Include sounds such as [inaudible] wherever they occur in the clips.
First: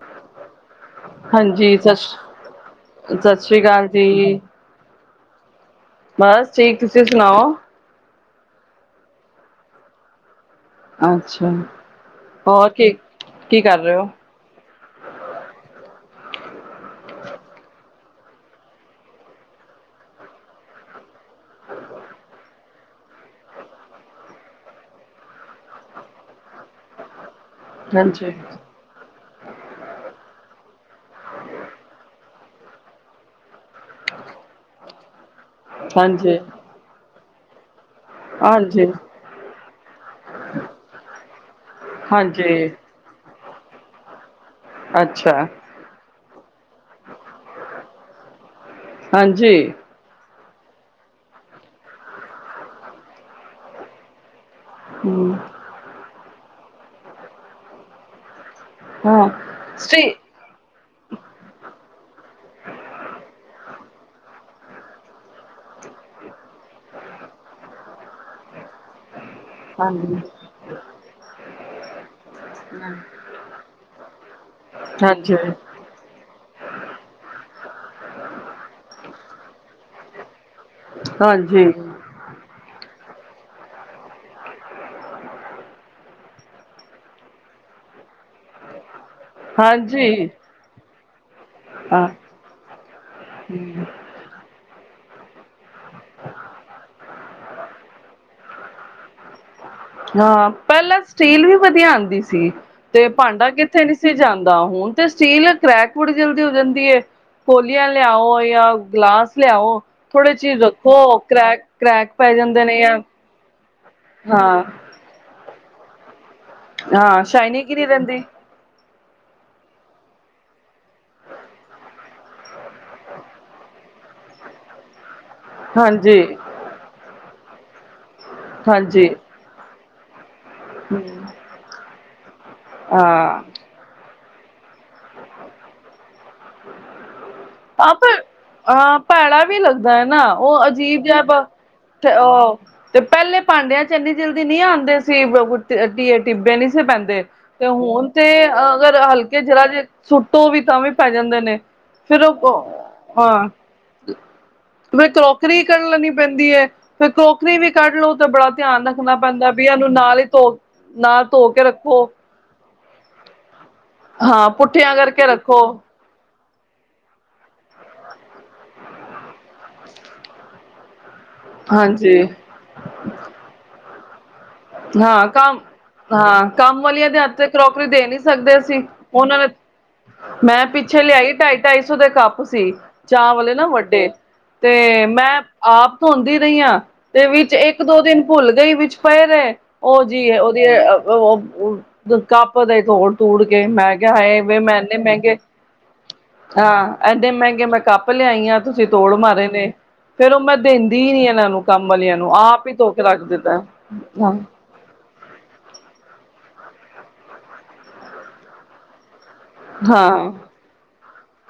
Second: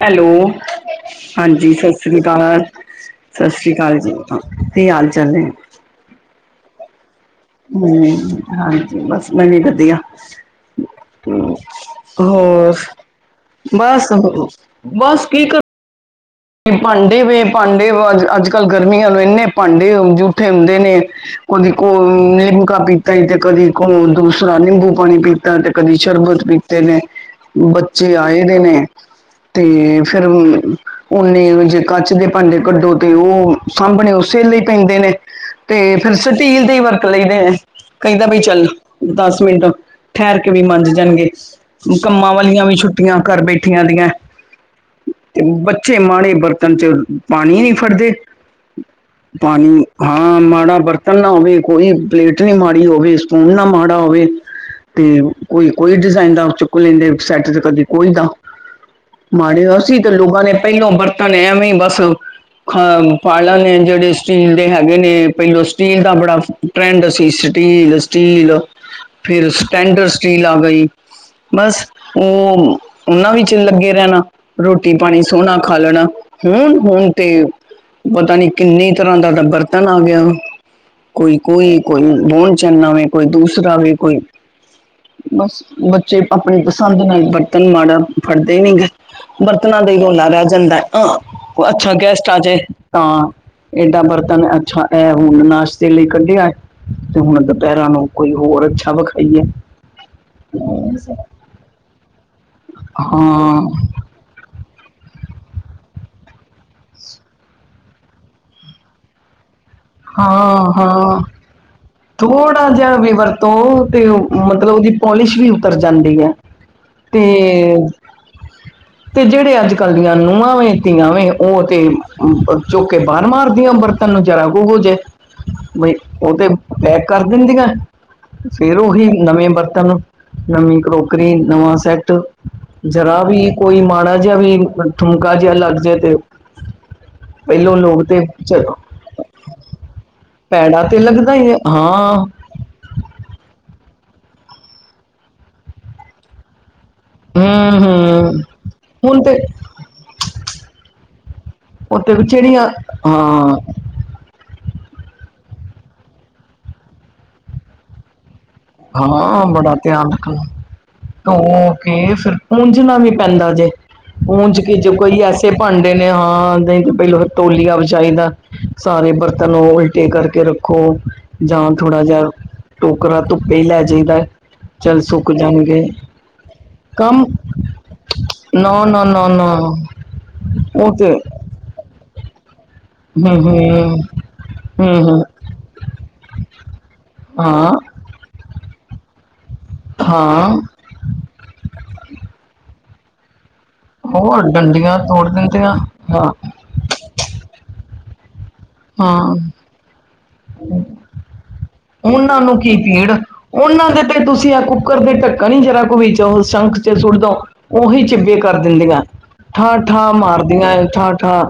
Hello. ਹਾਂਜੀ, ਸਤਿ ਸ੍ਰੀ ਅਕਾਲ। ਸਤਿ ਸ੍ਰੀ ਅਕਾਲ ਜੀ, ਕੀ ਹਾਲ-ਚਾਲ ਨੇਂ। ਬਸ ਠੀਕ, ਤੁਸੀ ਸੁਣਾਓ। ਹਂ, ਹਾਂਜੀ, ਬਸ ਮੈ ਵੀ ਵਧੀਆ। ਅੱਛਾ ਹੋਰ, ਕੀ ਕਰ ਰਹੇ ਹੋ ਬਸ, ਬਸ ਕੀ ਕਰ ਭਾਂਡੇ ਵੇ ਭਾਂਡੇ ਵ ਅੱਜ-ਕਲ ਗਰਮੀਆਂ ਨੂੰ ਇਨੇਂ ਭਾਂਡੇ ਜੂਠੇ ਹੁੰਦੇ ਨੇ। ਕਦੀ ਘੋਲ ਨਿਮਕਾ ਪੀਤਾ ਈ ਤੇ ਕਦੀ ਘੋਲ ਦੂਸਰਾ ਨਿੰਬੂ ਪਾਣੀ ਪੀਤਾ ਤੇ ਕਦੀ ਸ਼ਰਬਤ ਪੀ ਤੇ ਨੇ ਬੱਚੇ ਹਾਂਜੀ ਆਏ ਦੇ ਨੇ ਤੇ ਫੇਰ ਓਨੇ ਜੇ ਕੱਚ ਦੇ ਭਾਂਡੇ ਕਢੋ ਤੇ ਉਹ ਸਾਂਭਣੇ ਉਸੇ ਅਲੇ ਈ ਪੈਂਦੇ ਨੇ। ਤੇ ਫੇਰ ਹਾਂਜੀ ਸਟੀਲ ਤੇ ਵਰਤ ਲਈਦੇ- ਕਹਿਦਾ ਵੀ ਚਲ, ਹਾਂਜੀ ਦਸ ਮਿੰਟ ਠਹਿਰ ਕੇ ਵੀ ਮੰਜ ਜਾਣਗੇ- ਕਮਾਂ ਹਾਂਜੀ ਵਾਲੀਆਂ ਵੀ ਛੁੱ- ਛੁਟਿਆਂ ਕਰ ਬੈਠੀਆਂ ਦੀਆਂ, ਅੱਛਾ ਤੇ ਬੱਚੇ ਮਾੜੇ ਬਰਤਨ 'ਚ ਪਾਣੀ ਨੀ ਫੜਦੇ ਹਾਂਜੀ ਪਾਣੀ- ਹਾਂ ਮਾੜਾ ਬਰਤਨ ਨਾ ਹੋਵੇ, ਕੋਈ ਪਲੇਟ ਨਹੀ ਮਾੜੀ ਹੋਵੇ ਸਪੂਨ ਨਾ ਮਾੜਾ ਹੋਵੇ- ਤੇ ਹਮ ਕੋਈ- ਕੋਈ ਡਿਜ਼ਾਇਨ ਦਾ ਚੁੱਕ ਲੈਦੇ ਸੈਟ, ਤੇ ਕਦੇ ਕੋਈ ਦਾ- ਹਾਂ ਮਾੜੇ ਸੀ, ਸਟੀ ਤੇ ਲੋਕਾਂ ਨੇ ਪਹਿਲੋ ਬਰਤਨ ਐਵੇ ਬਸ- ਅ ਪਾ ਲਾਣੇ ਨੇ ਜਿਹੜੇ- ਸਟੀਲ ਦੇ ਹੈਗੇ ਨੇ, ਪਹਿਲੋ ਸਟੀਲ ਦਾ ਬੜਾ ਟਰੈਡ ਸੀ ਸਟੀਲ- ਸਟੀਲ- ਫਿਰ ਸਟੈਂਡਰਡ ਹਾਂਜੀ ਸਟੀਲ ਆ ਗਈ, ਬਸ ਉਹ ਉਹਨਾ ਵੀ- ਵਿਚ ਲਗੇ ਰਹਿਣਾ, ਰੋਟੀ ਪਾਣੀ- ਹਾਂਜੀ ਸੋਹਣਾ ਖਾ ਲੈਣਾ, ਹੁਣ- ਹੁਣ ਤੇ ਪਤਾ ਨੀ ਕਿਨੀ ਤਰ੍ਹਾਂ ਦਾ ਬਰਤਨ ਆ ਗਿਆ ਵਾ- ਕੋਈ- ਹਾਂਜੀ ਕੋਈ- ਕੋਈ ਬੋਨ ਚੰਈਨਾ ਵੇ, ਕੋਈ ਦੂਸਰਾ ਵੀੇ ਕੋਈ- ਬਸ ਬੱਚੇ ਆਪਣੀ ਪਸੰਦ ਨਾਲ ਬਰਤਨ ਮਾੜਾ ਫੜਦੇ ਨੀ ਗੇ, ਬਰਤਨਾਂ- ਰੋਲਾ ਹਾਂਜੀ ਰਹਿ ਜਾਦਾਂ, ਅਛਾ ਹਾਂ ਗੈਸਟ ਆ ਜਾਏ ਤਾਂ ਏਡਾ ਬਰਤਨ- ਅੱਛਾ, ਏਹ ਹੁਣ ਨਾਸ਼ਤੇ ਲਈ ਕਢਿਆ- ਤੇ ਹੁਣ ਦੁਪਹਿਰਾਂ ਨੂੰ ਕੋਈ ਹੋਰ ਅਛਾ ਵਿਖਾਈ ਐ। ਹਾਂ ਪਹਿਲਾ ਸਟੀਲ ਵੀ ਵਧੀਆ ਆਉਦੀ ਸੀ, ਤੇ ਭਾਂਡਾ ਹਾਂ ਕਿਥੇ- ਨਹੀ ਸੀ ਜਾਦਾ, ਹੁਣ ਤੇ ਸਟੀਲ ਕਰੈਕ ਬੜੀ ਜਲਦੀ ਹੋ ਜਾਦੀ ਹੈ। ਕੋਲੀਆਂ ਲਿਆਓ ਜਾਂ ਗਲਾਸ ਲਿਆਓ- ਥੋੜੇ ਚਿਰ ਹਾਂ ਹਾਂ ਰੱਖੋ ਕਰੈਕ- ਕਰੈਕ ਪੈ ਜਾਂਦੇ ਨੇ ਯ- ਤੋਂ ਤੇ ਔ ਮਤਲਬ ਉਹਦੀ ਪੋਲਿਸ਼ ਵੀ ਉਤਰ ਜਾਂਦੀ ਹੈ। ਹਾਂ ਸ਼ਾਇਨਿੰਗ ਹੀ ਤੇ- ਨਹੀਂ ਰਹਿੰਦੀ ਤੇ ਜਿਹੜੇ ਅਜ ਕਲ ਦੀਆਂ ਨ ਨੂੰਹਾਂ ਵੇਂ, ਧੀਆਂ ਵੇਂ ਉਹ ਤੇ ਚੁਕਕੇ ਬਾਹਰ ਮਾਰਦੀਆਂਰ- ਤਲੋ ਜਰਾ ਓਹੁ ਹੋ ਜਾਏ, ਬਈ ਹਾਂਜੀ ਉਹ ਤੇ ਪੈਕ ਕਰ ਦਿਦੀਆਂ- ਫੇਰ ਉਹੀ ਹਾਂਜੀ ਨਵੇ ਬਰਤਨ- ਨਵੀ ਕਰੋਕਰੀ ਨਵਾ ਸੈਟ, ਜਰਾ ਹਾਂ ਵੀ- ਕੋਈ ਮਾੜਾ ਜਿਹਾ ਵੀ, ਥੁਮਕਾ ਜਿਹਾ ਲੱਗ ਜਾਏ ਤੇ ਪਹਿਲੋਂ ਹਾਂ ਲੋਗ ਪਰ ਤੇ ਚਲੋ ਹਾਂ ਭੈੜਾ ਵੀ ਲੱਗਦਾ ਹੈ ਨਾ, ਉਹ ਪੈੜਾ ਤੇ ਅਜੀਬ ਜਿਹਾ ਲੱਗਦਾ ਹੀ ਹੈ ਹਾਂ ਅ ਤੇ ਪਹਿਲੇ ਭਾਂਡਿਆਂ ਚ ਇੰਨੀ ਜਲਦੀ ਨੀ ਆਉਂਦੇ ਸੀ, ਟਿੱਬੇ ਨਹੀਂ ਸੀ ਪੈਂਦੇ ਤੇ ਹੂੰ ਹੁਣ ਤੇ ਹੂੰ ਅਗਰ ਹੁਣ ਤੇ ਹਲਕੇ ਜ਼ਰਾ ਜੇ ਸੁੱਟੋ ਵੀ ਤਾਂ ਵੀ ਟੋਹੇ ਪੈ ਜਾਂਦੇ ਨੇ, ਉੱਤੇ ਫਿਰ ਵੀ ਜਿਹੜੀਆਂ ਉਹ ਹਾਂ ਫਿਰ ਕਰੋਕਰੀ ਕੱਢ ਲੈਣੀ ਪੈਂਦੀ ਹੈ, ਫੇਰ ਕਰੋਕਰੀ ਵੀ ਕੱਢ ਲਓ ਤੇ ਬੜਾ ਧਿਆਨ ਰੱਖਣਾ ਹਾਂ ਪੈਂਦਾ ਵੀ ਬੜਾ ਇਹਨੂੰ ਧਿਆਨ ਨਾਲ ਹੀ, ਰੱਖਣਾ ਧੋ ਨਾਲ ਧੋ ਕੇ ਰੱਖੋ ਪੁੱਜਣਾ ਵੀ ਪੈਂਦਾ ਜੇ, ਹਾਂ ਪੂੰਝ ਕੇ ਜੇ ਪੁੱਠੀਆਂ ਕੋਈ ਕਰਕੇ ਐਸੇ ਰੱਖੋ ਭਾਂਡੇ ਨੇ ਹਾਂ। ਪਹਿਲੋ ਤੋਲੀਆ ਵਛਾਈਦਾ, ਸਾਰੇ ਬਰਤਨ ਤ ਨੂੰ ਉਲਟੇ ਕਰਕੇ ਰੱਖੋ, ਜਾਂ ਥੋੜਾ ਜਿਹਾ ਹਾਂਜੀ ਟੋਕਰਾ ਧੁੱਪ ਪੈ ਲੈ ਜਾਾਹੀਦਾ। ਹਾਂ, ਕੰਮ ਹਾਂ, ਕੰਮ ਵਾਲੀਆਂ ਦੇ ਹੱਥ ਤੇ ਕਰੋਕਰੀ ਦੇ ਨੀ ਸਕਦੇ। ਨਾ ਸੀ ਨਾ ਨਾ ਉਹਨਾਂ ਨਾ ਨੇ, ਮੈਂ ਉਹ ਪਿੱਛੇ ਤੇ ਲਿਆਈ ਢਾਈ ਢਾਈ ਸੌ ਦੇ ਕੱਪ ਸੀ! ਚਾਹ ਹੂੰ ਵਾਲੇ ਨਾ ਹੂੰ ਵੱਡੇ ਹੂੰ ਤੇ ਹੂੰ ਮੈਂ ਆਪ ਧੋਂਦੀ ਰਹੀ ਹਾਂ, ਤੇ ਵਿੱਚ ਹਾਂ ਇੱਕ ਦੋ ਦਿਨ ਭੁੱਲ ਗਈ, ਵਿੱਚ ਪਏ ਰੇ, ਉਹ ਜੀ ਹਾਂ ਉਹਦੀ ਕਪ ਤੋੜ- ਤੋੜ ਗਏ ਮੈਂ ਕਿਆ ਹਾਏ ਹੋਰ ਵੇ ਮੈਂ ਏਨੇ ਡੰਡੀਆਂ ਤੋੜ ਮਹਿੰਗੇ ਦਿੰਦੇ ਆ ਹਾਂ ਹਾਂ। ਐਡੇ ਮੈਂਗੇ ਮੈਂ ਕੱਪ ਲਿਆਈ ਆਂ ਤੁਸੀਂ ਤੋੜ ਹਾਂ ਮਾਰੇ ਨੇ ਫੇਰ ਓ ਮੈਂ ਦਿੰਦੀ ਈ ਨੀ ਇਨਾਂ ਨੂੰ ਕੰਮ ਵਾਲਿਆਂ ਉਨਾਂ ਨੂੰ ਆਪ ਹੀ ਕੀ ਧੋ ਕੇ ਪੀੜ ਰੱਖ ਦਿੱਤਾ ਉਨਾਂ ਦੇ ਤੇ ਹਾਂ ਤੁਸੀਂ ਅਗੋ ਕੁੱਕਰ ਦੇ ਢੱਕਣ ਨੀ ਜਰਾ ਕੁ ਵੀਚੋਂ ਸੰਖ 'ਚ ਸੁਟ ਦੋ ਉਹੀ ਚਿੱਬੇ ਕਰ ਦਿੰਦੀਆਂ। ਠਾਂ-ਠਾਂ ਹਾਂ ਮਾਰਦੀਆਂ ਠਾਂ-ਠਾਂ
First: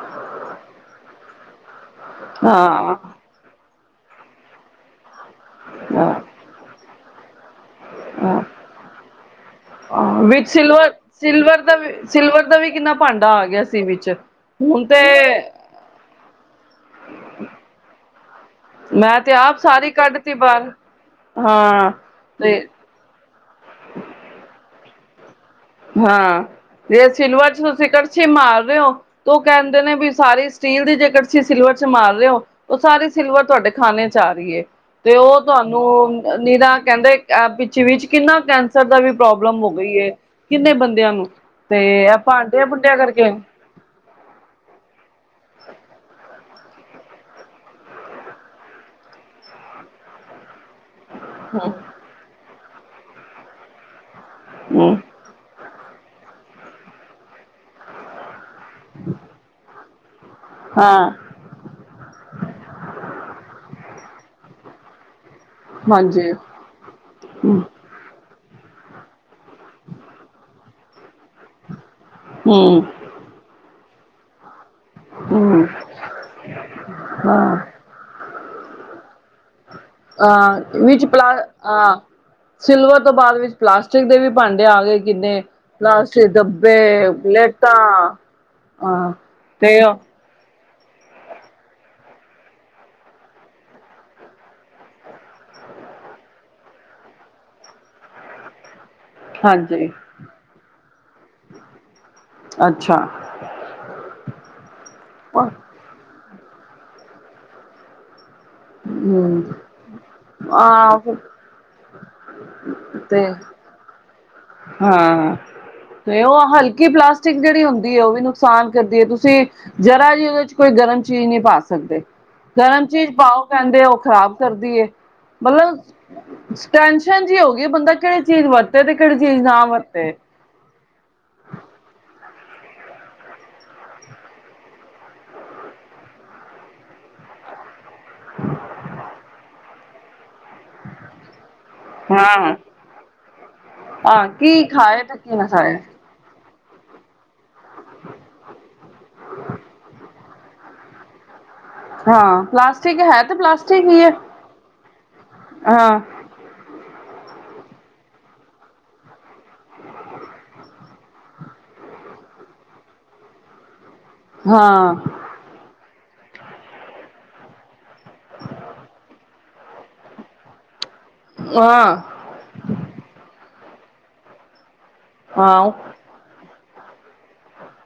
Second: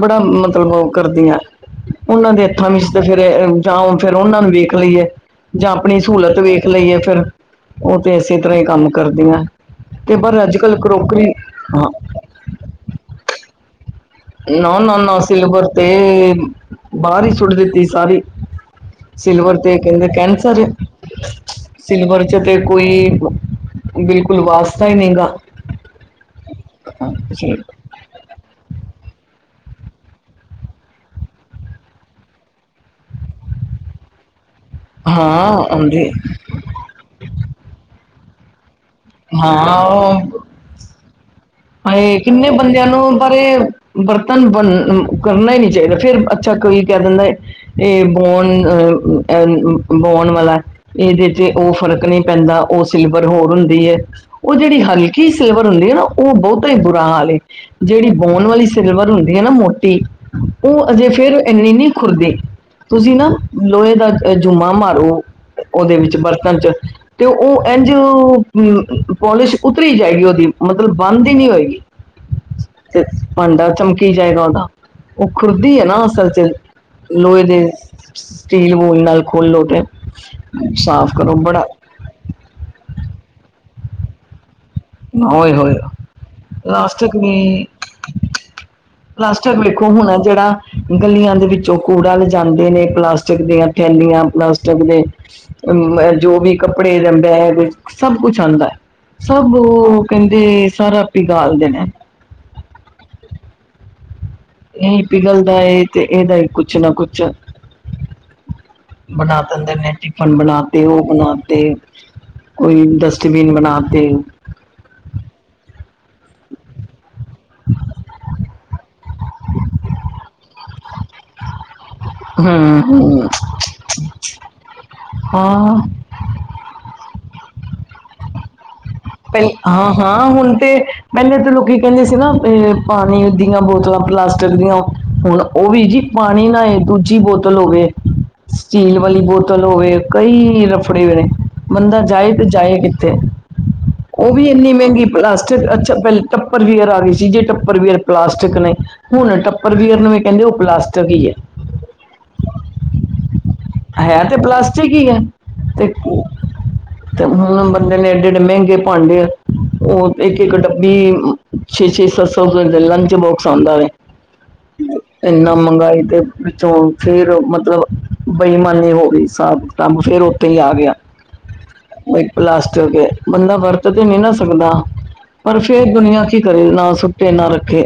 ਬੜਾ ਮਤਲਬ ਓ ਕਰਦੀਆਂ। ਉਨਾਂ ਦੇ ਹੱਥਾਂ ਵਿੱਚ ਹਾਂ ਤੇ ਫਿਰ ਜਾਂ ਫਿਰ ਉਨਾਂ ਨੂੰ ਵੇਖ ਲਈਏ। ਜਾਂ ਆਪਣੀ ਸਹੂਲਤ ਹਾਂ ਵੇਖ ਲਈਏ ਫਿਰ ਓ ਤਾਂ ਇਸੇ ਤਰ੍ਹਾਂ ਹੀ ਕੰਮ ਕਰਦੀਆਂ। ਤੇ ਪਰ ਵਿੱਚ ਅੱਜ ਕੱਲ ਕਰੋਕਰੀ ਸਿਲਵਰ-ਸਿਲਵਰ ਦਾ ਹਾਂ ਵੀ ਸਿਲਵਰ ਦਾ ਵੀ ਕਿੰਨਾ ਭਾਂਡਾ ਆ ਗਿਆ ਸੀ ਵਿਚ ਨਾ-ਨਾ-ਨਾ ਸਿਲਵਰ ਤੇ ਬਾਰ ਹੀ ਸੁੱਟ ਦਿੱਤੀ ਸਾਰੀ ਮੈਂ ਸਿਲਵਰ ਆਪ ਤੇ ਸਾਰੀ ਕੈਂਦੇ ਕੱਢ ਤੀ ਕੈਂਸਰ ਏ। ਬਾਹਰ ਹਾਂ ਸਿਲਵਰ 'ਚ ਤੇ ਕੋਈ ਬਿਲਕੁਲ ਵਾਸਤਾ ਈ ਨਈ ਗਾ। ਹਾਂ ਜੇ ਸਿਲਵਰ ਜੀ। 'ਚ ਤੁਸੀਂ ਕੜਛੀ ਮਾਰ ਰਏ ਓ। ਤੇ ਓ ਕੈਂਦੇ ਨੇ ਵੀ ਸਾਰੀ ਸਟੀਲ ਦੀ ਕੜਸ਼ੀ ਤੁਸੀਂ ਸਿਲਵਰ 'ਚ ਮਾਰ ਰਏ ਓ। ਓ ਸਾਰੀ ਸਿਲਵਰ ਤੁਹਾਡੇ ਖਾਣੇ 'ਚ ਆ ਰਈ ਏ ਤੇ ਓ ਹਾਂ ਆਉਂਦੀ ਤੁਹਾਨੂੰ ਨਿਰਾ ਕਈ ਤਾਂ ਕੈਂਦੇ ਪਿੱਛੇ ਵੀ ਕਿੰਨਾ ਕੈਂਸਰ ਦਾ ਵੀ ਪ੍ਰੋਬਲਮ ਹੋ ਗਈ ਏ। ਹਾਂ ਕਿੰਨੇ ਬੰਦਿਆਂ ਨੂੰ ਹਾਏ ਕਿੰਨੇ ਭਾਂਡਿਆਂ ਬੰਦਿਆਂ ਭੁੰਡਿਆਂ ਨੂੰ ਕਰਕੇ ਬਰੇ ਬਰਤਨ ਬਣ ਕਰਨਾ ਈ ਨਈ ਚਾਈਦੇ ਫਿਰ ਅੱਛਾ ਕਈ ਕੈਂ ਦਿੰਨੇ। ਏ ਬੋਣ ਅ ਐ ਬਉਣ ਵਾਲਾ ਇਦੇ 'ਚ ਓ ਫਰਕ ਨਈ ਪੈਂਦਾ ਓ ਸਿਲਵਰ ਹੋਰ ਹੁੰਦੀ ਏ ਓ ਜੇੜੀ ਹਮ ਹਲਕੀ ਕੀ ਸਿਲਵਰ ਹੁੰਦੀ ਹੈ ਨਾ ਓ ਬੋਤਾ ਈ ਬੁਰਾ ਹਾਲ ਏ ਜੇੜੀ ਬੋਨ ਵਾਲੀ ਸਿਲਵਰ ਹੁੰ ਦੀ ਨਾ ਮੋਟੀ ਓ ਅਜੇ ਹਾਂ ਫਿਰ ਇੰਨੀ ਨਈ ਖੁਰਦੀ। ਤੁਸੀਂ ਨਾ ਲੋਹੇ ਦਾ ਜੂਮਾ ਮਾਰੋ। ਉਦੇ ਵਿੱਚ ਹਾਂਜੀ ਬਰਤਨ 'ਚ ਤੇ ਓ ਹਮ ਏਂਜ ਤੇ ਪੋਲਿਸ਼ ਉਤਰੀ ਜਾਏਗੀ ਉਦੀ ਮਤਲਬ ਬੰਦ ਹੀ ਨਈ ਹੋਏਗੀ। ਹਮ ਤੇ ਭਾਂਡਾ ਚਮਕੀ ਜਾਏਗਾ ਉਦਾ ਓ ਹਮ ਖੁਰਦੀ ਐ ਨਾ ਅਸਲ 'ਚ ਲੋਹੇ ਹਾਂ ਦੇ ਸਟੀਲ ਵੂਲ ਨਾਲ ਖੋਲੋ ਤੇ ਅ ਵਿੱਚ ਸਾਫ਼ ਕਰੋ ਪਲਾਹ ਬੜਾ ਅ ਸਿਲਵਰ ਤੋਂ ਬਾਦ ਵਿੱਚ ਪਲਾਸਟਿਕ ਦੇ ਵੀ ਭਾਂਡੇ ਆ ਗਏ। ਕਿੰਨੇ ਓਏ ਹੋਏ ਪਲਾਸਟਿਕ ਡੱਬੇ, ਲਾਸਟਿਕ ਵੀ ਪਲੇਟਾਂ ਅ ਪਲਾਸਟਿਕ ਤੇ ਵੇਖੋ ਹੁਣ ਜੇੜਾ ਗਲੀਆਂ ਦੇ ਵਿੱਚੋਂ ਕੂੜਾ ਲਿਜਾਦੇ ਨੇ ਪਲਾਸਟਿਕ ਦੀਆਂ ਥੈਲੀਆਂ ਪਲਾਸਟਿਕ ਦੇ ਅ ਜੋ ਵੀ ਕੱਪੜੇ ਜਾਂ ਬੈਗ ਸਭ ਕੁਛ ਆਂਦਾ। ਹਾਂਜੀ ਕੈਂਦੇ ਸਾਰਾ ਆਪ ਹੀ ਪੀਗਾਲਦੇ ਨੇ। ਅੱਛਾ ਇਹੀ ਪਿਘਲਦਾ ਤੇ ਇਦਾ ਈ ਕੁਛ ਨਾ ਕੁਛ ਬਣਾ ਹਮ ਦਿੰਦੇ ਨੇ ਟਿਫਨ ਬਣਾ ਤੇ ਓ ਆਹ ਬਣਾ ਤੇ ਕੋਈ ਤੇ ਡਸਟਬੀਨ ਬਣਾ ਤੇ ਹਾਂ ਤੇ ਓ ਹਲਕੀ ਪਲਾਸਟਿਕ ਜੇੜੀ ਹੁੰਦੀ ਏ ਓ ਵੀ ਨੁਕ ਸਾਨ ਕਰਦੀ ਏ ਤੁਸੀਂ ਜ਼ਰਾ ਜੀ ਉਦੇ 'ਚ ਕੋਈ ਗਰਮ ਚੀਜ਼ ਨਈ ਪਾ ਸਕਦੇ। ਹਮ, ਗਰਮ ਚੀਜ਼ ਹਮ, ਪਾਓ ਕੈਂਦੇ ਉਹ ਖਰਾਬ ਕਰਦੀ ਏ ਹਾਂ ਮਤਲਬ ਟੈਨਸ਼ਨ ਜੀ ਹੋ ਗਈ ਬੰਦਾ ਕੇੜੀ ਚੀਜ਼ ਵਰਤੇ ਤੇ ਕਿਹੜੀ ਪੈ ਚੀਜ਼ ਨਾ ਵਰਤੇ ਹਾਂ-ਹਾਂ ਹੁਣ ਤੇ ਪੈਲੇ ਤਾਂ ਲੋਕੀ ਕੈਂਦੇ ਸੀ ਨਾ ਪਾਣੀ ਦੀਆਂ ਬੋਤਲਾਂ ਪਲਾਸਟਿਕ ਦੀਆਂ ਹੁਣ ਓ ਵੀ ਜੀ ਪਾਣੀ ਨਾ ਏ ਦੂਜੀ ਬੋਤਲ ਹੋਵੇ। ਸਟੀਲ ਵਾਲੀ ਬੋਤਲ ਹੋਵੇ ਕਈ ਰ ਫੜੇ ਨੇ। ਬੰਦਾ ਜਾਏ ਤੇ ਹਾਂ ਜਾਏ ਕਿੱਥੇ? ਹਾਂ ਓ ਵੀ ਕੀ ਇੰਨੀ ਖਾਏ ਮੈਂਗੀ ਤੇ ਕੀ ਨਾ ਪਲਾਸਟਕ ਖਾਏ ਅੱਛਾ ਪੈਲ ਟੱਪਰਵਿਅਰ ਆਰੀ ਸੀ। ਜੀ ਟੱਪਰਵਿਅਰ ਪਲਾਸਟਕ ਨੇ। ਹੁਣ ਟੱਪਰ ਵੀਅਰ ਨੂੰ ਵੀ ਕੇਦੇ ਓ ਪਲਾਸਟਕ ਈ ਐ। ਹਾਂ, ਪਲਾਸਟਿਕ ਹੈ ਤੇ ਪਲਾਸ ਹੈ ਤੇ ਪਲਾਸਟਿਕ ਈ ਐ ਤੇ ਹਾਂ ਤੇ ਹੁਣ ਬੰਦੇ ਨੇ ਏਡੇ ਏਡੇ ਮੇਂਗੇ ਭਾਂਡੇ ਓ ਇੱਕ ਇੱਕ ਡੱਬੀ ਛੇ ਛੇ ਸੱਤ ਸੌਪਏ ਲੰਚ ਬੋਕਸ ਆਂਦਾ ਏ। ਹਾਂ। ਏਨਾ ਮੰਗਾਈ ਦੇ ਵਿੱਚੋਂ ਫੇਰ ਮਤਲਬ ਬੇਈਮਾਨੀ ਹੋ ਰੀ ਸਾਬ ਕੰਮ ਫੇਰ ਓਥੇ ਈ ਆ ਗੇਆ। ਹਾਂ। ਬਈ ਪਲਾਸਟਕ ਏ। ਬੰਦਾ ਵਰਤ ਤੇ ਨੀ ਨਾ ਸਕਦਾ ਪਰ ਹਾਂ ਫੇਰ ਦੁਨੀਆ ਕਰੇ। ਨਾ ਸੁੱਟੇ ਨਾ ਰੱਖੇ।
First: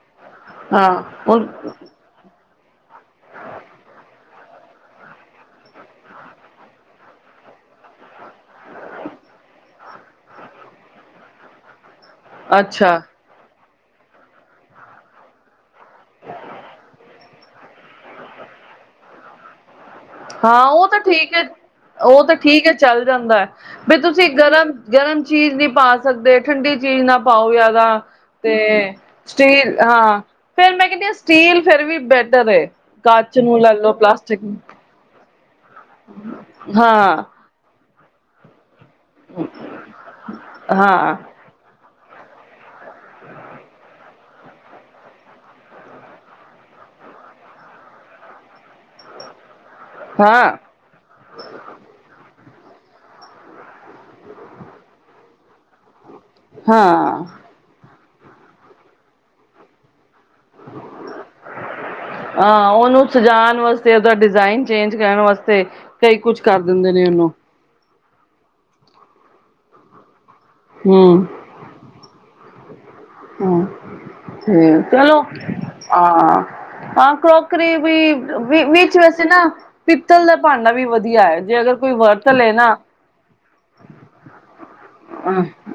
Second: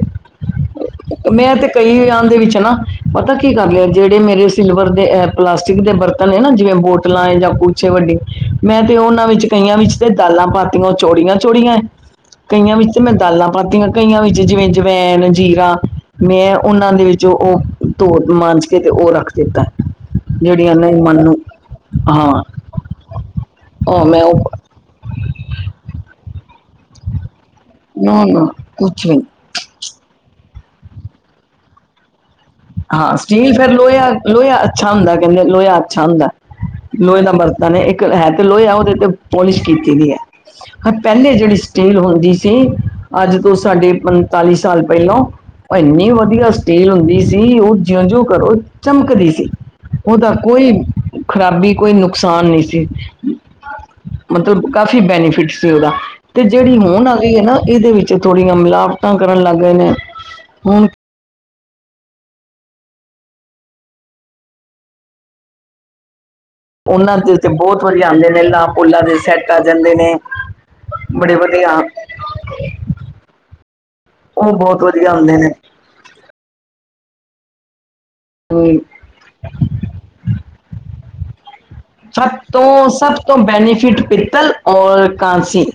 ਹਾਂ ਹੁਣ ਮੈਂ ਤੇ ਕਈਆਂ ਦੇ ਵਿੱਚ ਨਾ ਪਤਾ ਕੀ ਕਰਨੀ ਆ ਜੇੜੇ ਮੇਰੇ ਸਿਲਵਰ ਦੇ ਐ ਪਲਾਸਟਿਕ ਦੇ ਬਰਤਨ ਐ ਨਾ ਜਿਵੇਂ ਬੋਟਲਾਂ ਏ ਜਾਂ ਕੁਛ ਵੱਡੇ ਮੈਂ ਤੇ ਓਨਾਂ ਵਿੱਚ ਕਈਆਂ ਵਿੱਚ ਤੇ ਦਾਲਾਂ ਪਾਤੀਆਂ। ਓ ਚੌੜੀਆਂ ਚੌੜੀਆਂ ਐ। ਕਈਆਂ ਅੱਛਾ ਵਿੱਚ ਮੈਂ ਦਾਲਾਂ ਪਾਤੀਆਂ, ਕਈਆਂ ਵਿੱਚ ਜਿਵੇਂ ਜਵੈਣ, ਜੀਰਾ। ਮੈਂ ਓਨਾਂ ਦੇ ਵਿਚ ਓ ਧੋ ਮਾਂਜ ਕੇ ਤੇ ਓ ਰੱਖ ਦਿੱਤਾ ਐ। ਹਾਂ ਓ ਤਾਂ ਠੀਕ ਐ। ਓ ਤਾਂ ਹਾਂ ਠੀਕ ਐ ਚੱਲ ਜਾਂਦਾ ਐ ਬੀ ਉਹ ਮੈਂ ਤੁਸੀ ਉਹ ਗਰਮ ਗਰਮ ਚੀਜ਼ ਨੀ ਪਾ ਸਕਦੇ। ਠੰਡੀ ਚੀਜ਼ ਨਾ ਪਾਓ ਜਾਦਾ ਨਾ ਨਾ ਤੇ ਕੁਛ ਵੀ ਸਟੀਲ ਹਾਂ ਫੇਰ ਮੈਂ ਕੇਨੀ ਆਂ ਸਟੀਲ ਫੇਰ ਵੀ ਬੈ ਟਰ ਏ। ਹਾਂ ਕਚ ਸਟੀਲ ਨੂੰ ਫਿਰ ਲੈ ਲੋ ਲੋਹਾ ਪਲਾਸਟਿਕ ਨੂੰ ਲੋਹਾ ਅੱਛਾ ਹੁੰਦੈ। ਕੇਂਦੇ ਲੋਯਾ ਅੱਛਾ ਹੁੰਦਾ ਐ ਲੋਏ ਹਾਂ ਦਾ ਬਰਤ ਨ ਏ ਏਕ। ਹੈ ਤੇ ਲੋਏਆ ਓਦੇ ਤੇ ਪੋਲਿਸ਼ ਕੀਤੀ ਦੀ ਐ। ਹਾਂ ਪੈਲੇ ਜੇੜੀ ਸੀ ਸਟੀਲ ਹੁੰਦੀ ਸੀ ਅੱਜ ਤੋਂ ਸਾਡੇ ਪੰ ਤਾਲੀ ਸਾਲ ਪੇਲੋਂ, ਓ ਏਨੀ ਵਧੀਆ ਸਟੀੇਲ ਹੁੰਦੀ ਸੀ। ਓ ਜਿਉਂ ਜਿਉਂ ਕਰੋ ਚਮਕਦੀ ਸੀ ਓਦਾ ਹਾਂ ਕੋਈ ਖ਼ਰਾਬੀ ਕੋਈ ਨੁਕਸਾਨ ਨੀ ਸੀ। ਮਤਲਬ ਕਾਫੀ ਬੈਨੀਫਿਟ ਸੀ ਓਦਾ। ਤੇ ਜੋੜੀ ਹੋਨ ਹਾਂ ਆਗੀ ਏ ਨਾ ਏਦੇ ਵਿੱਚ ਥੋੜੀਆਂ ਮਿਲਾਵਟਾਂ ਕਰਨ ਲੱਗ ਗਏ ਨੇ। ਹੁਣ ਹ ਆ ਓਨੂੰ ਸਜਾਨ ਵਾਸਤੇ ਓਦਾ ਡਿਜਾਇਨ ਚੇਂਜ ਕਰਨ ਵਾਸਤੇ ਕਈ ਕੁਛ ਕਰ ਦੇਂਦੇ ਨੇ ਉਹਨਾਂ ਓਨੂੰ। ਦੇ ਤੇ ਬੋਤ ਵਧੀਆ ਆਂਦੇ ਨੇ ਲਾ ਪੋਲਾ ਦੇ ਸੈਟ ਆ ਜਾਂਦੇ ਨੇ ਬੜੇ ਵਧ ਵਧੀਆ। ਹਾਂ। ਉਹ ਹਂ ਬਹੁਤ ਵਧੀਆ ਚਲੋ। ਹੁੰਦੇ ਨੇ ਆ। ਹਾਂ ਕਰੋਕਰੀ ਵੀ ਵਿ ਹਮ, ਵਿੱਚ ਵੈਸੇ ਨਾ ਪਿੱਤਲ ਦਾ ਭਾਂਡਾ ਵੀ ਵਧੀਆ ਐ ਜੇ ਅਗਰ ਕੋਈ ਵਰਤ ਸਭ ਲਏ ਨਾ ਤੋਂ ਸਭ ਤੋਂ ਬੈਨੀਫਿਟ ਪਿੱਤਲ ਔਰ ਕਾਂਸੀ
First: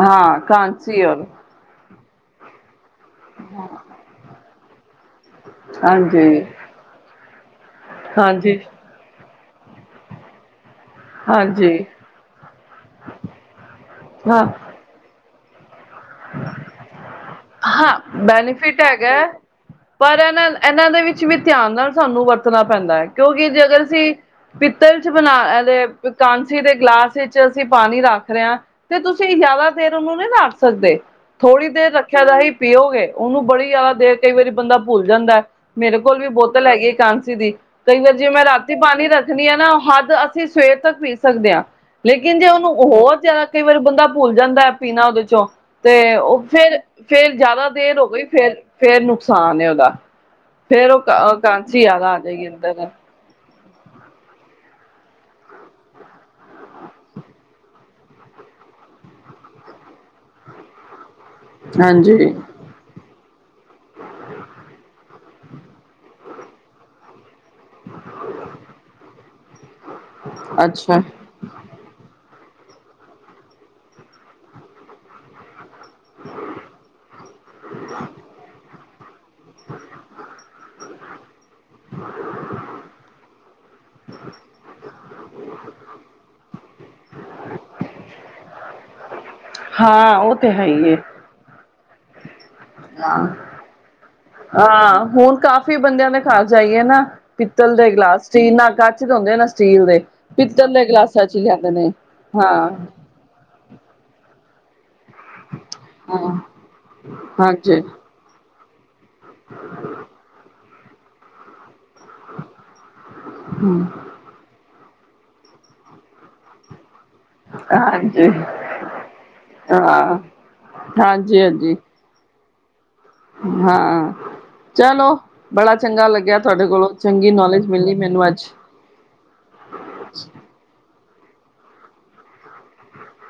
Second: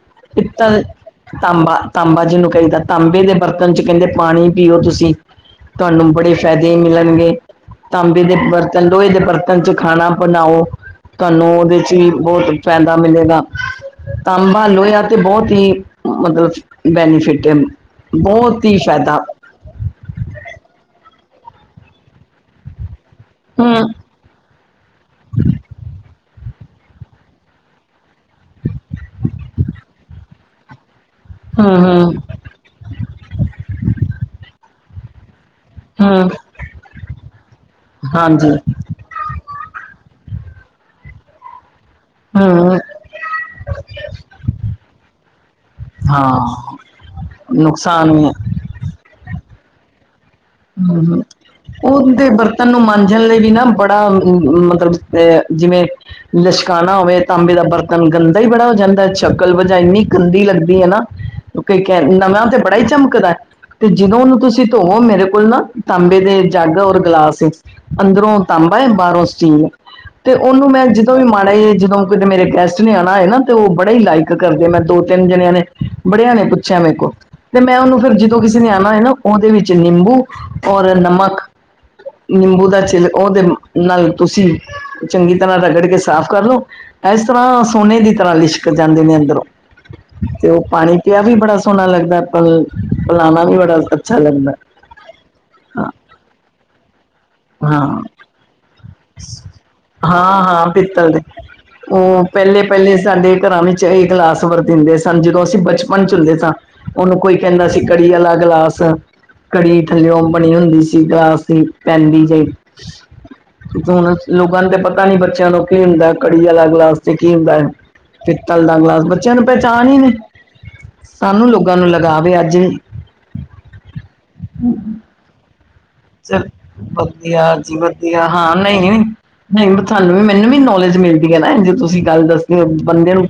ਹਾਂ ਕਾਂਸੀ ਔਰ ਤਾਂਬਾਂ ਤਾਂਬਾ ਜਿਨੂੰ ਕਈਦਾ ਤਾਂਬੇ ਦੇ ਬਰਤਨ ਚ ਕੇਂਦੇ ਪਾਣੀ ਪੀਓ ਤੁਸੀ। ਤਾਨੂੰ ਬੜੇ ਹਾਂਜੀ ਫੈਦੇ ਮਿਲਣਗੇ ਤਾਂਬੇ ਦੇ ਹਾਂਜੀ ਬਰਤਨ ਲੋੋਏ ਦੇ ਬਰਤਨ ਚ ਖਾਣਾ ਬਨਾਓ ਤਾਨੂੰ ਓਦੇ ਹਾਂਜੀ ਚ ਵੀ ਬੋਤ ਫੈਦਾ ਮਿਲੇਗਾ। ਹਾਂ ਤਾਂਬਾ ਲੋਏਯਾ ਤੇ ਬੋਤ ਈ ਹਾਂ, ਮਤਲਬ ਬੈਨੀਫਿਟ ਏ। ਹਾਂ, ਬੈਨੀਫਿਟ ਹੈਗੈ ਪਰ ਏਨਾਂ ਐਨਾਂ ਦੇ ਵਿੱਚ ਵੀ ਧਿਆਨ ਨਾਲ ਸਾਨੂੰ ਵਰਤਨਾ ਪੈਂਦਾ ਐ ਕਿਉਂਕਿ ਜੇ ਹੂੰ ਅਗਰ ਅਸੀਂ ਪਿੱਤਲ 'ਚ ਬਨਾ ਐ ਤੇ ਪਿ ਕਾਂਸੀ ਦੇ ਗਿਲਾਸ ਇੱਚ ਅਸੀਂ ਪਾਨੀ ਰੱਖ ਰੇ ਆਂ ਤੇ ਤੁਸੀਂ ਜਿਆਦਾ ਦੇਰ ਉਨੂੰ ਨੀ ਰੱਖ ਸਕਦੇ? ਥੋੜੀ ਹੂੰ ਦੇਰ ਹੂੰ ਰੱਖਿਆ ਦਾ ਹੀ ਪੀਓਗੇ। ਓਨੂੰ ਬੜੀ ਯਾਦਾ ਦੇਰ ਕਈ ਵਾਰੀ ਬੰਦਾ ਭੁੱਲ ਜਾਂਦੈ ਮੇਰੇ ਕੋਲ ਵੀ ਹੂੰ ਬੋਤਲ ਹੈਗੀ ਏ ਕਾਂਸੀ ਦੀ। ਕਈ ਵਾਰੀ ਜੇ ਮੈਂ ਹਾਂਜੀ ਰਾਤੀ ਪਾਨੀ ਰੱਖਨੀ ਆਂ ਨਾ ਹੱਦ ਅਸੀਂ ਸਵੇਰ ਤੱਕ ਪੀ ਸਕਦੇ ਆਂ ਲੇਕਿਨ ਜੇ ਓਨੂੰ ਹੂੰ ਹੋਰ ਜਿਆ ਕਈ ਵਾਰੀ ਬੰਦਾ ਭੁੱਲ ਜਾਂਦੈ ਪੀਨਾ ਓਦੇ 'ਚੋਂ ਤੇ ਓ ਹਾਂ ਫੇਰ ਫੇਰ ਜਿਆਦਾ ਦੇਰ ਹੋ ਨੁਕਸਾਨ ਗਈ ਵੀ ਹੈ ਫੇਰ, ਫੇਰ ਨੁਕਸਾਨ ਏ ਓਦਾ। ਫੇਰ ਓ ਹੂੰ ਕਾ ਕਾਂਸੀ ਯਾਦਾ ਆ ਜਾਏਗੀ ਅੰਦਰ। ਜੇ ਲੱਲਲੇਗੀ ਨਾ ਬੜਾ ਮ ਮਤਲਬ ਅ ਜਿਵੇਂ ਲਸ਼ਕਾਨਾ ਹੋਵੇ ਤਾਂਬੇ ਦਾ ਬਰਤਨ ਗੰਦਾ ਈ ਬੜਾ ਹੋ ਜਾਂਦੈ, ਸ਼ਕਲ ਵਜਾ ਏਨੀਂ ਗੰਦੀ ਲੱਗਦੀ ਏ ਨਾ ਕਈ ਕੈ ਹਾਂਜੀ ਨਵਾਂ ਤੇ ਬੜਾ ਈ ਚਮਕਦੈ ਤੇ ਜਦੋਂ ਓਨੂੰ ਤੁਸੀਂ ਧੋਵੋ ਮੇਰੇ ਕੋਲ ਨਾ ਤਾਂਬੇ ਦੇ ਜੱਗ ਔਰ ਗਲਾਸ ਏ। ਅੰਦਰੋਂ ਤਾਂਬਾ ਏ, ਬਾਰੋਂ ਸਟੀਲ ਐ ਤੇ ਓਨੂੰ ਮੈਂ ਅੱਛਾ ਜਿਦੋਂ ਵੀ [unintelligible] ਈ ਜਿਦੋਂ ਕਿਤੇ ਮੇਰੇ ਗੈਸਟ ਨੇ ਆਨਾ ਹੋਏ ਨਾ ਤੇ ਓ ਬੜੇ ਈ ਲਾਈਕ ਕਰਦੇ। ਮੈਂ ਦੋ ਤਿੰਨ ਜਨਿਆਂ ਨੇ ਬੜਿਆਂ ਨੇ ਪੁੱਛਿਐ ਮੇਰੇ ਕੋ। ਫੇਰ ਮੈਂ ਓਨੂੰ ਫਿਰ ਜਿਦੋਂ ਕਿਸੀ ਨੇ ਆਨਾ ਹੋਏ ਨਾ ਓਦੇ ਵਿੱਚ ਨਿੰਬੂ ਔਰ ਨਮਕ। ਨਿੰਬੂ ਦਾ ਛਿਲ ਓਦੇ ਨਾਲ ਤੁਸੀਂ ਚੰਗੀ ਤਰਾਂ ਰਗੜ ਕੇ ਸਾਫ਼ ਕਰ ਲੋ। ਐਸ ਤਰਾਂ ਸੋਨੇ ਦੀ ਤਰਾਂ ਲਿਸ਼ਕ ਜਾਂਦੇ ਨੇ ਅੰਦਰੋਂ। ਹਾਂ ਉਹ ਤੇ ਓ ਹੈ ਹੀ ਪਾਨੀ ਹੈ ਪਿਆ ਵੀ ਬੜਾ ਸੋਨਾ ਲੱਗਦੈ ਪ ਪਿਲਾਨਾ ਵੀ ਬੜਾ ਅੱਛਾ ਲੱਗਦਾ। ਹਾਂ, ਹੂਨ ਕਾ ਕੋਈ ਹਾਂ ਬੰਦਿਆਂ ਦੇ ਘਾਰ ਜਾਈਏ ਨਾ ਪਿੱਤਲ ਦੇ ਹਾਂ ਗਿਲਾਸ, ਸਟੀਲ ਨਾ ਕੱਚ ਦੇ ਹੁੰਦੇ ਨਾ ਸਟੀਲ ਦੇ ਹਾਂ-ਹਾਂ ਪਿੱਤਲ ਦੇ। ਗਿਲਾਸਾਂ ਚ ਲਿਆਂਦੇ ਨੇ ਓ ਹਾਂ ਪੈਲੇ-ਪੈਲੇ ਸਾਡੇ ਘਰਾਂ ਵਿੱਚ ਐਹੀ ਗਲਾਸ ਵਰਤੀਂਦੇ ਸਨ। ਜਦੋਂ ਅਸੀਂ ਬਚਪਨ 'ਚ ਹੁੰਦੇ ਹਾਂ ਸਾਂ, ਓਨੂੰ ਕੋਈ ਕੈਂਦਾ ਹਾਂਜੀ ਸੀ ਕੜੀ ਆਲਾ ਗਿਲਾਸ ਕੜੀ ਥੱਲਿਓ ਬਣੀ ਹੁੰਦੀ ਸੀ ਗਲਾਸ ਦੀ ਪੈਂਦੀ ਜਈ ਹੂਨ ਅ ਲੋਗਾਂ ਨੂੰ ਤੇ ਪਤਾ ਨੀ, ਬੱਚਿਆਂ ਨੂੰ ਕੀ ਹੁੰਦੈ ਕੜੀ ਆਲਾ ਗਲਾਸ। ਤੇ ਕੀ ਹੁੰਦੈ ਹਾਂਜੀ ਪਿੱਤਲ ਦਾ ਗਲਾਸ। ਬੱਚਿਆਂ ਨੂੰ ਪਹਿਚਾਨ ਈ ਨੀ। ਹਾਂ ਹਾਂਜੀ ਸਾਨੂੰ ਹਾਂਜੀ ਲੋਗਾਂ ਨੂੰ ਲ ਲਾਵੇ ਅੱਜ ਹਾਂ, ਚਲੋ। ਬੜਾ ਚੰਗਾ ਲੱਗਿਆ, ਚੱਲ ਥੁਆਡੇ ਕੋਲੋਂ ਚੰਗੀ ਨੌਲੇਜ ਮਿੱਲੀ ਮੈਨੂੰ ਅੱਜ। ਨਈ, ਨੀ। ਨਈ ਮ ਥੁਆਨੂੰ ਵੀ ਮੈਨੂੰ ਵੀ ਨੌਲੇਜ ਮਿਲਦੀ ਐ ਨਾ ਐਂਝ ਤੁਸੀਂ ਗੱਲ ਦੱਸਦੇ ਓ ਬੰਦੇ ਨੂੰ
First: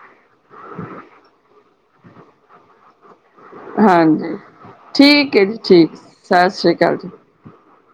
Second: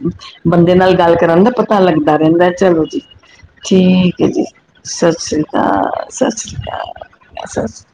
ਬੰਦੇ ਨਾਲ ਗੱਲ ਕਰਨ ਦਾ ਪਤਾ ਲੱਗਦਾ ਰੈਂਦੈ, ਚਲੋ ਜੀ। ਠੀਕ ਏ ਹਾਂਜੀ ਜੀ, ਸਸ ਠੀਕ ਸ੍ਰੀ ਹੈ ਜੀ ਕਾਲ। ਠੀਕ ਸਸ ਸਤਿ ਸ੍ਰੀ ਅਕਾਲ ਕਾਲ, ਜੀ ਸਸ ਸ੍ਰੀ ਅ